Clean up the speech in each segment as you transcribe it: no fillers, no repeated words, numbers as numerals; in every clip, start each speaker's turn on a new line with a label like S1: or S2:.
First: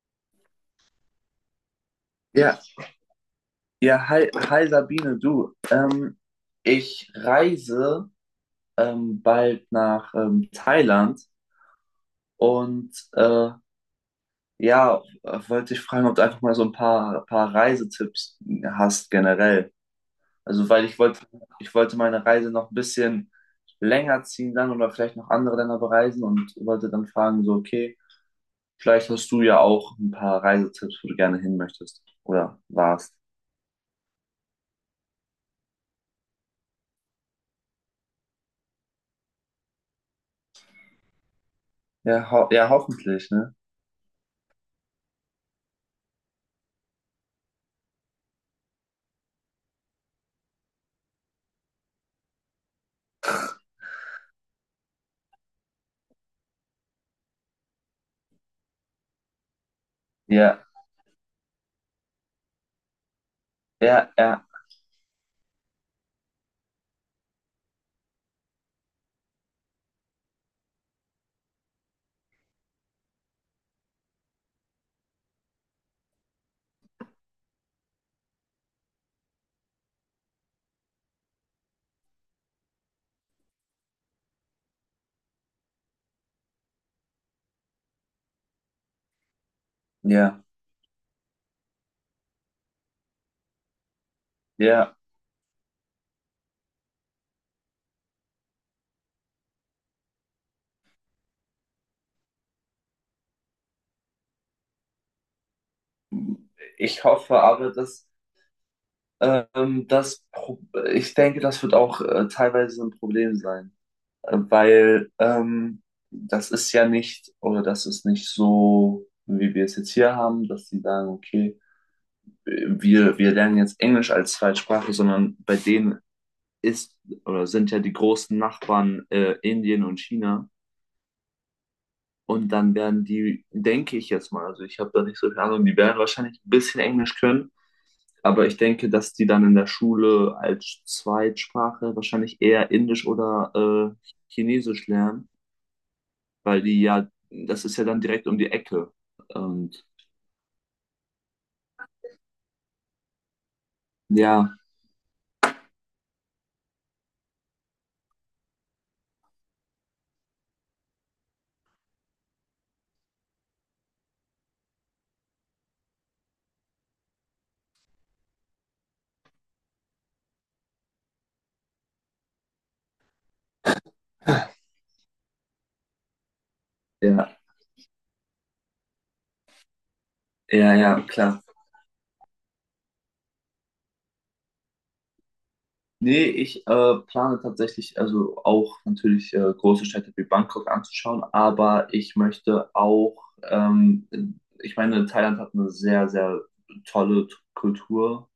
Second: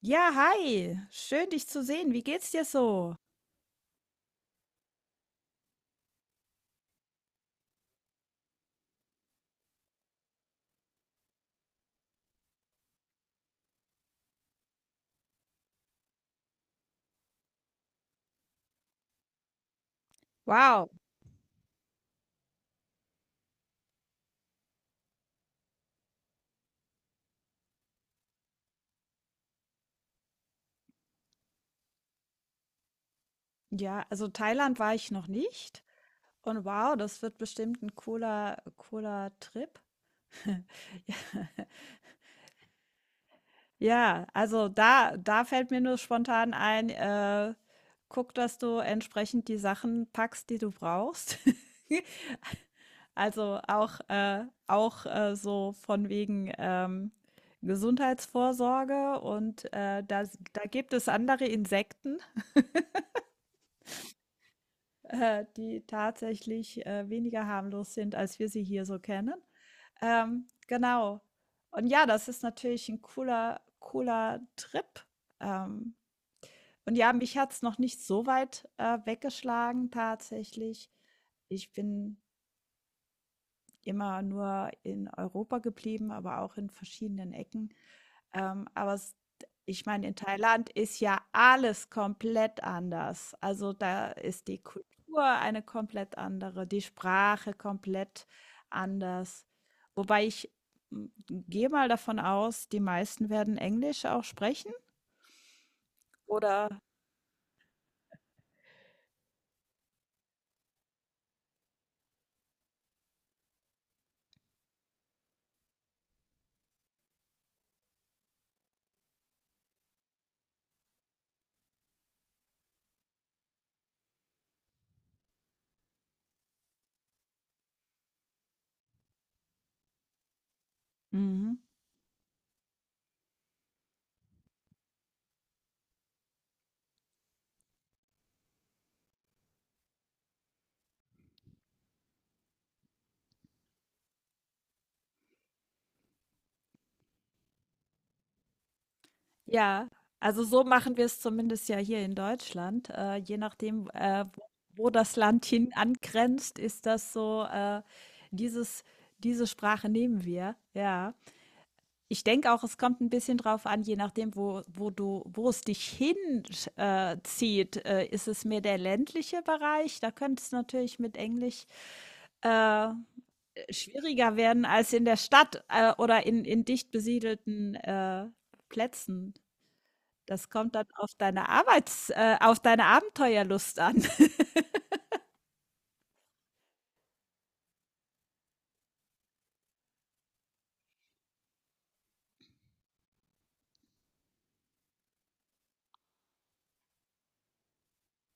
S1: Ja, hi. Schön, dich zu sehen. Wie geht's
S2: Ja,
S1: dir so?
S2: ja, hi, hi Sabine, du. Ich reise bald nach Thailand und ja, wollte ich fragen, ob du einfach mal so ein paar Reisetipps hast generell. Also, weil
S1: Wow.
S2: ich wollte meine Reise noch ein bisschen länger ziehen dann oder vielleicht noch andere Länder bereisen und wollte dann fragen, so, okay, vielleicht hast du ja auch ein paar Reisetipps, wo du gerne hin möchtest oder warst.
S1: Ja, also Thailand war ich noch nicht. Und wow, das wird bestimmt ein cooler, cooler Trip. Ja,
S2: Ja, ho ja, hoffentlich, ne?
S1: ja, also da fällt mir nur spontan ein, guck, dass du entsprechend die Sachen packst, die du brauchst. Also auch, auch so von wegen Gesundheitsvorsorge und da
S2: Ja,
S1: gibt es andere Insekten.
S2: ja, ja.
S1: Die tatsächlich weniger harmlos sind, als wir sie hier so kennen. Genau. Und ja, das ist natürlich ein cooler Trip. Ähm, und ja, mich hat's noch nicht so weit, weggeschlagen tatsächlich. Ich bin immer nur in Europa geblieben, aber auch in verschiedenen Ecken. Aber es ich meine, in
S2: Ja,
S1: Thailand ist ja alles komplett anders. Also da ist die
S2: ja,
S1: Kultur eine komplett andere, die Sprache komplett anders. Wobei ich gehe mal davon aus, die meisten werden Englisch auch sprechen, oder?
S2: ich hoffe aber, dass das, Pro ich denke, das wird auch teilweise ein Problem sein, weil das ist ja nicht, oder das ist nicht so, wie wir es jetzt hier haben, dass sie sagen, okay, wir lernen jetzt Englisch als Zweitsprache, sondern bei denen ist oder sind ja die großen Nachbarn Indien und China.
S1: Mhm.
S2: Und dann werden die, denke ich jetzt mal, also ich habe da nicht so viel Ahnung, die werden wahrscheinlich ein bisschen Englisch können. Aber ich denke, dass die dann in der Schule als Zweitsprache wahrscheinlich eher Indisch oder Chinesisch lernen, weil die ja, das ist ja dann direkt um die Ecke. Und
S1: Ja, also so machen wir es zumindest ja hier in Deutschland. Je nachdem, wo
S2: ja,
S1: wo das Land hin angrenzt, ist das so, dieses, diese Sprache nehmen wir. Ja. Ich denke auch, es kommt ein bisschen drauf an, je nachdem, wo es dich hinzieht. Zieht. Ist es mehr der ländliche Bereich? Da könnte es natürlich mit Englisch äh, schwieriger werden als in der Stadt oder in dicht
S2: ja,
S1: besiedelten Plätzen. Das kommt
S2: ja,
S1: dann
S2: ja,
S1: auf
S2: klar.
S1: deine Arbeits auf deine Abenteuerlust an.
S2: Nee, ich plane tatsächlich, also auch natürlich große Städte wie Bangkok anzuschauen, aber ich möchte auch, ich meine, Thailand hat eine sehr, sehr tolle Kultur,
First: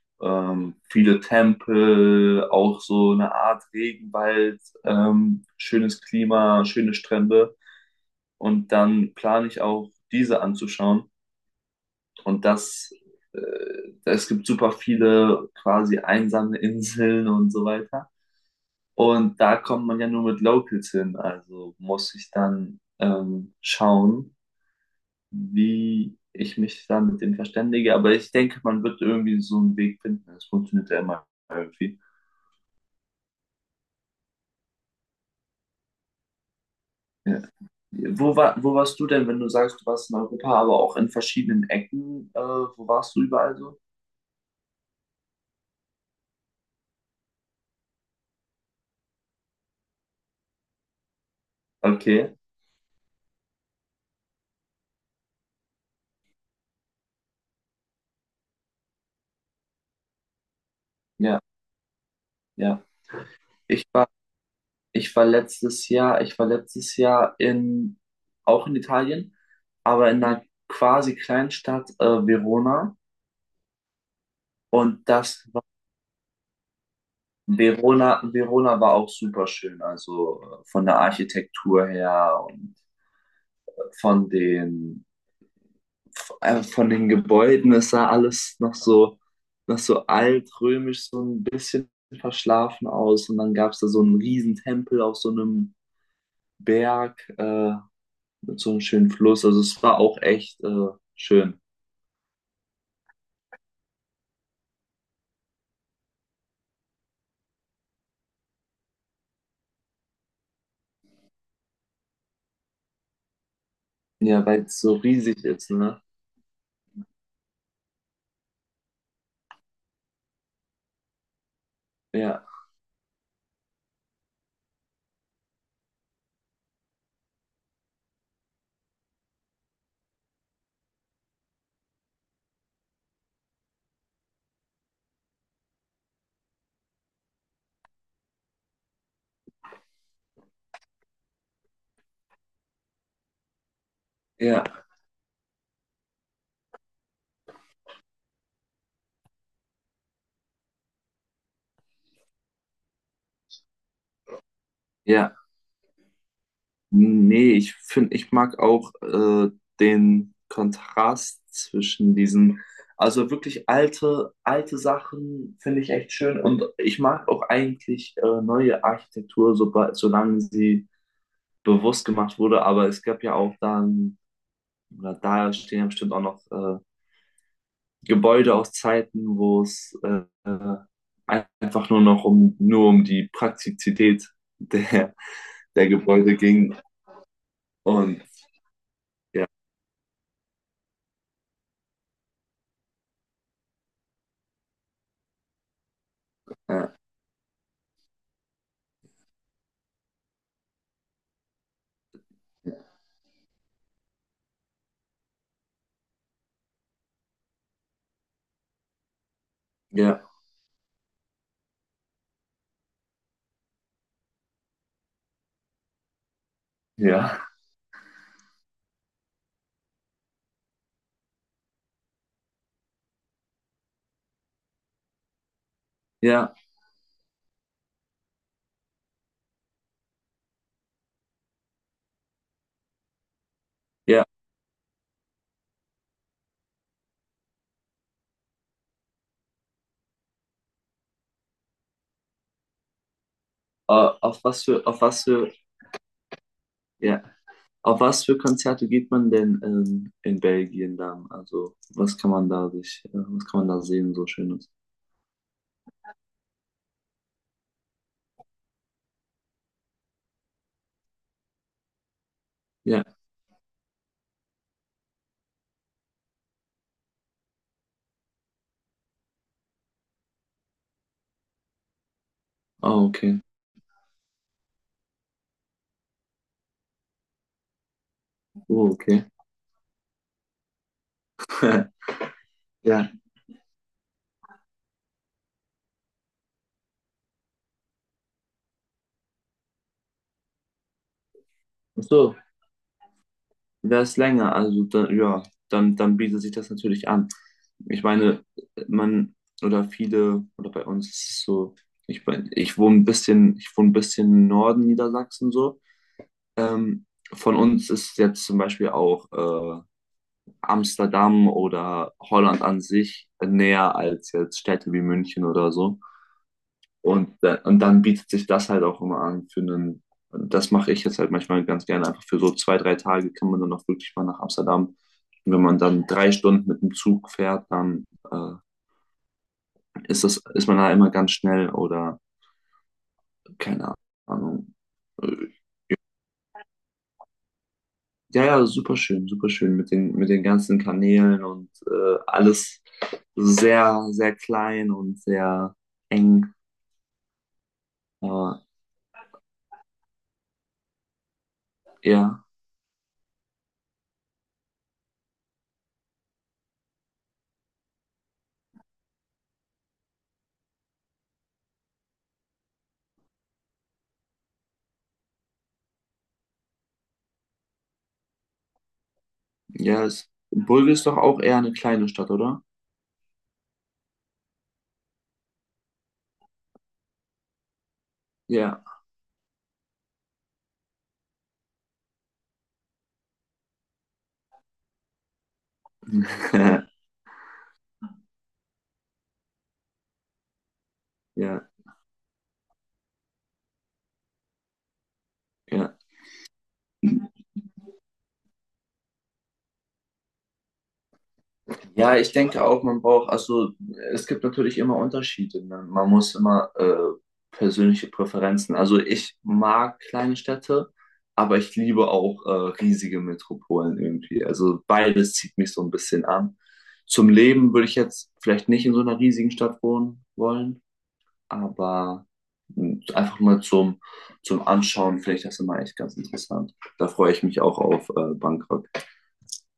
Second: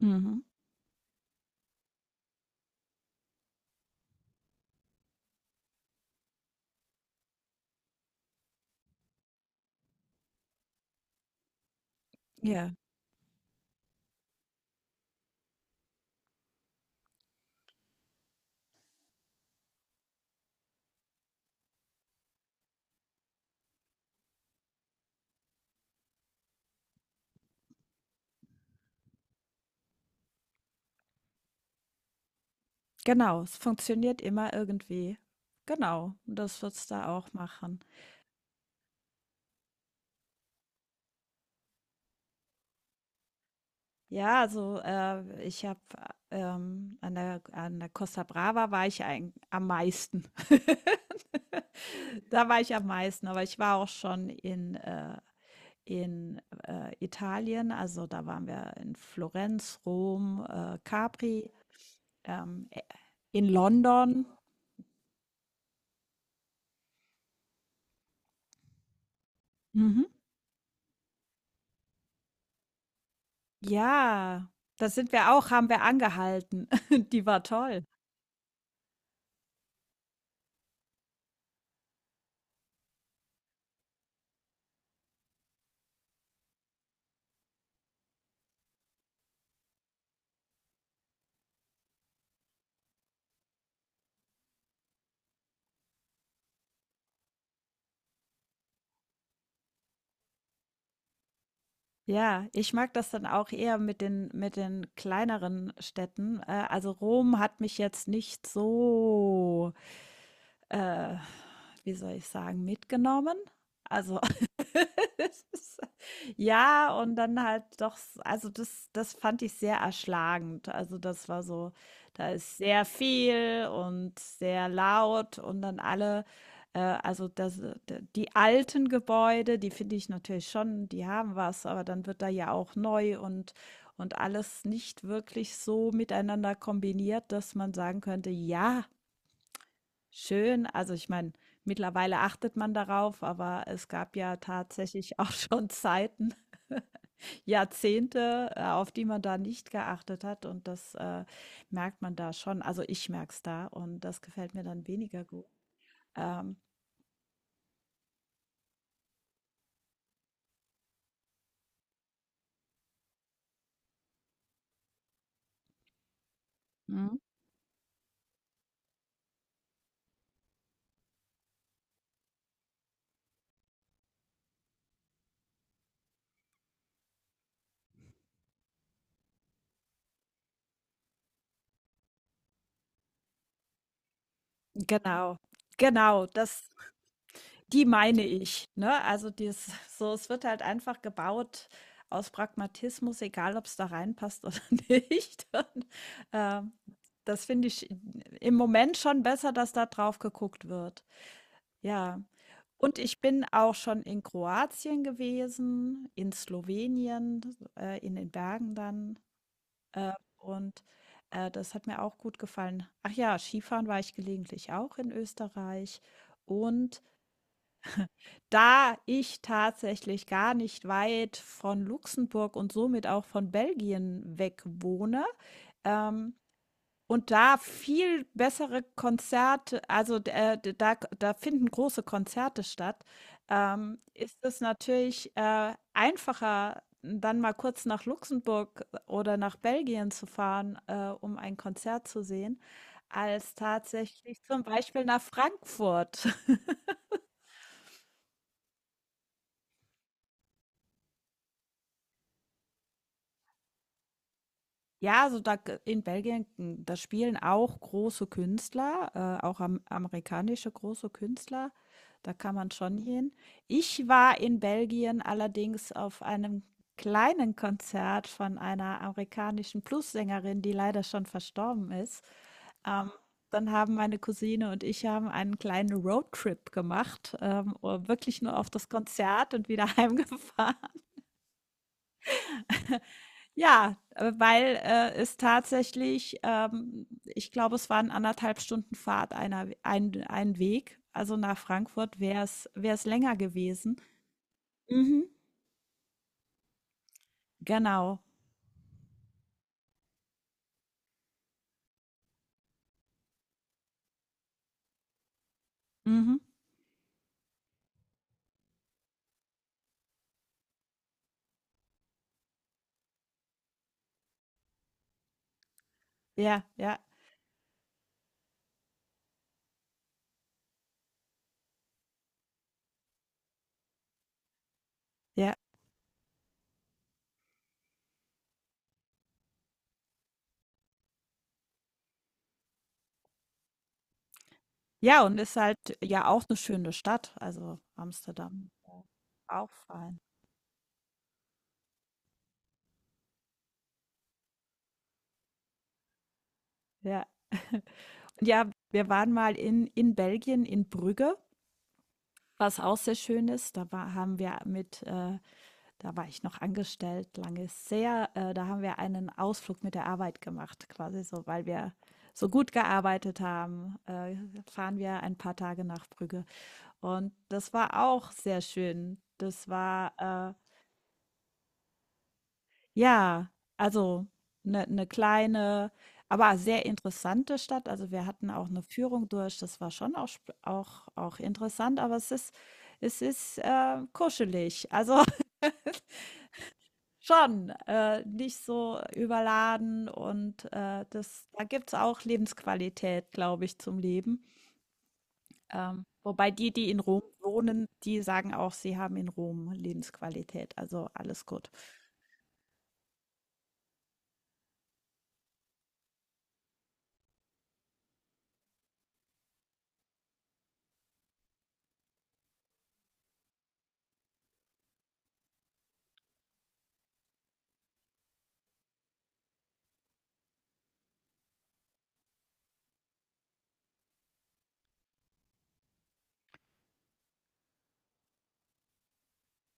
S1: Mhm.
S2: viele Tempel, auch so eine Art Regenwald, schönes Klima, schöne Strände. Und dann plane ich auch, diese anzuschauen. Und
S1: Ja,
S2: das, äh, Es gibt super viele quasi einsame Inseln und so weiter. Und da kommt man ja nur mit Locals hin. Also muss ich dann schauen, wie ich mich da mit denen verständige. Aber ich denke, man wird irgendwie so einen Weg finden. Es funktioniert ja immer irgendwie.
S1: genau. Es funktioniert immer irgendwie. Genau. Und das wird's da auch
S2: Ja.
S1: machen.
S2: Wo warst du denn, wenn du sagst, du warst in Europa, aber auch in verschiedenen Ecken? Wo warst du überall so?
S1: Ja, also, an der Costa Brava war ich eigen am meisten.
S2: Okay,
S1: Da war ich am meisten, aber ich war auch schon in Italien. Also, da waren wir in Florenz, Rom,
S2: ja,
S1: Capri. Ähm, äh,
S2: ja.
S1: in
S2: Ich war,
S1: London.
S2: ich war letztes Jahr in, auch in Italien,
S1: Mhm.
S2: aber in einer quasi Kleinstadt, Verona.
S1: Ja, da
S2: Und
S1: sind wir
S2: das
S1: auch
S2: war,
S1: haben wir angehalten. Die war toll.
S2: Verona, Verona war auch super schön, also von der Architektur her und äh, von den von den Gebäuden, es sah alles noch so, altrömisch, so ein bisschen verschlafen aus. Und dann gab es da so einen riesen Tempel auf so einem Berg mit so einem schönen Fluss. Also es war auch echt schön.
S1: Ja, ich mag das dann auch eher mit den kleineren Städten. Also Rom hat mich jetzt nicht so, äh, wie soll ich sagen, mitgenommen. Also
S2: Ja, weil es so riesig
S1: das
S2: ist,
S1: ist-
S2: ne?
S1: Ja, und dann halt doch, also das fand ich sehr erschlagend. Also das war so, da
S2: Ja,
S1: ist sehr viel und sehr laut und dann alle, also das, d- die alten Gebäude, die finde ich natürlich schon, die haben was, aber dann wird da ja auch neu und alles nicht wirklich so miteinander kombiniert, dass man sagen könnte, ja, schön. Also, ich meine, mittlerweile achtet man darauf, aber es gab ja
S2: ja,
S1: tatsächlich auch schon Zeiten, Jahrzehnte, auf die man da nicht geachtet hat und das merkt man da schon. Also, ich merke es da und das gefällt mir dann weniger
S2: ja.
S1: gut. Ähm,
S2: Nee, ich finde, ich mag auch den Kontrast zwischen diesen, also wirklich alte, alte Sachen finde ich echt schön und ich
S1: Mhm.
S2: mag auch eigentlich neue Architektur, sobald, solange sie bewusst gemacht wurde, aber es gab ja auch dann, oder da stehen ja bestimmt auch noch Gebäude aus Zeiten, wo es einfach nur noch um, nur um die Praktizität der,
S1: Genau,
S2: der
S1: genau,
S2: Gebäude
S1: das
S2: ging
S1: die
S2: und
S1: meine ich, ne? Also,
S2: ja,
S1: dies so es wird halt einfach gebaut aus Pragmatismus, egal ob es da reinpasst oder nicht. Und, ähm,
S2: äh,
S1: das finde ich im Moment schon besser, dass da drauf geguckt wird. Ja. Und ich bin auch schon in Kroatien gewesen, in Slowenien, in den Bergen dann, äh,
S2: ja.
S1: und, das hat mir auch gut gefallen. Ach ja, Skifahren war ich gelegentlich auch in Österreich und
S2: Ja,
S1: da ich tatsächlich gar nicht weit von Luxemburg und somit auch von Belgien weg wohne, ähm,
S2: ja,
S1: und da viel bessere Konzerte also, da finden große Konzerte statt,
S2: ja.
S1: ist es natürlich, einfacher, dann mal kurz nach Luxemburg oder nach Belgien zu fahren, um ein Konzert zu sehen, als
S2: Äh,
S1: tatsächlich zum
S2: Auf
S1: Beispiel nach
S2: was für,
S1: Frankfurt.
S2: ja, auf was für Konzerte geht man denn in Belgien dann? Also, was kann man da sich, was kann man da sehen, so Schönes?
S1: Ja, also da g in Belgien, hm, da spielen auch große Künstler, auch am amerikanische große Künstler. Da kann man schon
S2: Ja,
S1: hin. Ich war in Belgien allerdings auf einem kleinen Konzert von einer amerikanischen Plus-Sängerin, die leider schon verstorben ist.
S2: oh,
S1: Ähm,
S2: okay.
S1: Dann haben meine Cousine und ich haben einen kleinen Roadtrip gemacht, wirklich nur auf das
S2: Oh, okay.
S1: Konzert und wieder heimgefahren.
S2: Ja,
S1: Ja, weil es tatsächlich, ich glaube, es waren anderthalb Stunden Fahrt ein Weg. Also nach
S2: ach
S1: Frankfurt
S2: so,
S1: wäre es länger gewesen.
S2: wäre es länger, also dann,
S1: Mhm.
S2: ja, dann bietet sich das natürlich an. Ich
S1: Genau.
S2: meine, man, oder viele, oder bei uns ist es so, ich wohne ein bisschen im Norden Niedersachsen so.
S1: Mhm.
S2: Ähm, von uns ist jetzt zum Beispiel auch Amsterdam oder Holland an sich näher als jetzt Städte wie München oder so.
S1: Ja, ja,
S2: Und dann bietet sich das halt auch immer an für einen, das mache ich jetzt halt manchmal ganz gerne, einfach für so zwei, drei Tage kann man dann auch wirklich mal nach Amsterdam. Und
S1: ja.
S2: wenn man dann drei Stunden mit dem Zug fährt, dann äh, ist das, ist man da immer ganz schnell oder keine Ahnung.
S1: Ja, und ist halt ja auch eine schöne Stadt. Also
S2: Ja, ja,
S1: Amsterdam. Ja.
S2: super
S1: Auch
S2: schön mit den,
S1: fein.
S2: ganzen Kanälen und alles sehr, sehr klein und sehr eng.
S1: Ja.
S2: Aber
S1: Ja, wir waren mal in Belgien, in Brügge,
S2: ja,
S1: was auch sehr schön ist. Da war, haben wir mit Da war ich noch angestellt, lange sehr. Da haben wir einen Ausflug mit der Arbeit gemacht, quasi so, weil wir so gut gearbeitet haben, fahren wir ein paar Tage nach Brügge. Und das war auch sehr schön.
S2: ja,
S1: Äh,
S2: Bulge ist doch auch eher eine kleine Stadt, oder?
S1: ja, also eine ne kleine, aber sehr interessante Stadt. Also wir hatten auch eine
S2: Ja,
S1: Führung durch. Das war schon auch, sp- auch, auch interessant, aber es ist kuschelig. Also schon, nicht so überladen und, das da
S2: ja,
S1: gibt's auch Lebensqualität, glaube ich, zum Leben.
S2: ja.
S1: Wobei die in Rom wohnen, die sagen auch, sie haben in Rom Lebensqualität, also alles gut.
S2: Ja, ich denke auch, man braucht, also es gibt natürlich immer Unterschiede. Ne? Man muss immer persönliche Präferenzen. Also ich mag kleine Städte, aber ich liebe auch riesige Metropolen irgendwie. Also beides zieht mich so ein bisschen an. Zum Leben würde ich jetzt vielleicht nicht in so einer riesigen Stadt wohnen wollen, aber einfach mal zum Anschauen, vielleicht das ist immer echt ganz interessant. Da freue ich mich auch auf Bangkok.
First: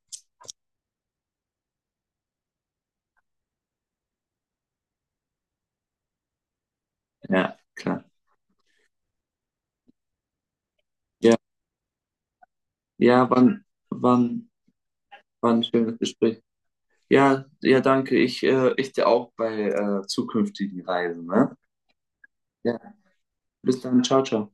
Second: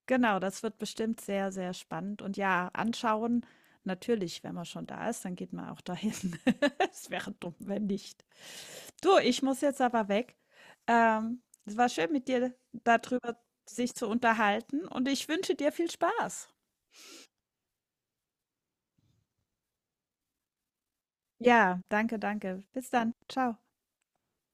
S1: Genau, das wird bestimmt sehr, sehr spannend und ja, anschauen natürlich, wenn man schon da ist, dann geht man auch dahin. Es wäre dumm,
S2: Ja,
S1: wenn
S2: klar.
S1: nicht. Du, ich muss jetzt aber weg.
S2: Ja,
S1: Es war schön, mit dir
S2: ja,
S1: darüber
S2: wann,
S1: sich zu
S2: wann.
S1: unterhalten und ich
S2: War
S1: wünsche
S2: ein
S1: dir viel
S2: schönes Gespräch.
S1: Spaß.
S2: Ja, ja, danke. Ich dir auch bei zukünftigen Reisen, ne?
S1: Ja, danke, danke.
S2: Ja,
S1: Bis dann. Ciao.
S2: bis dann. Ciao, ciao.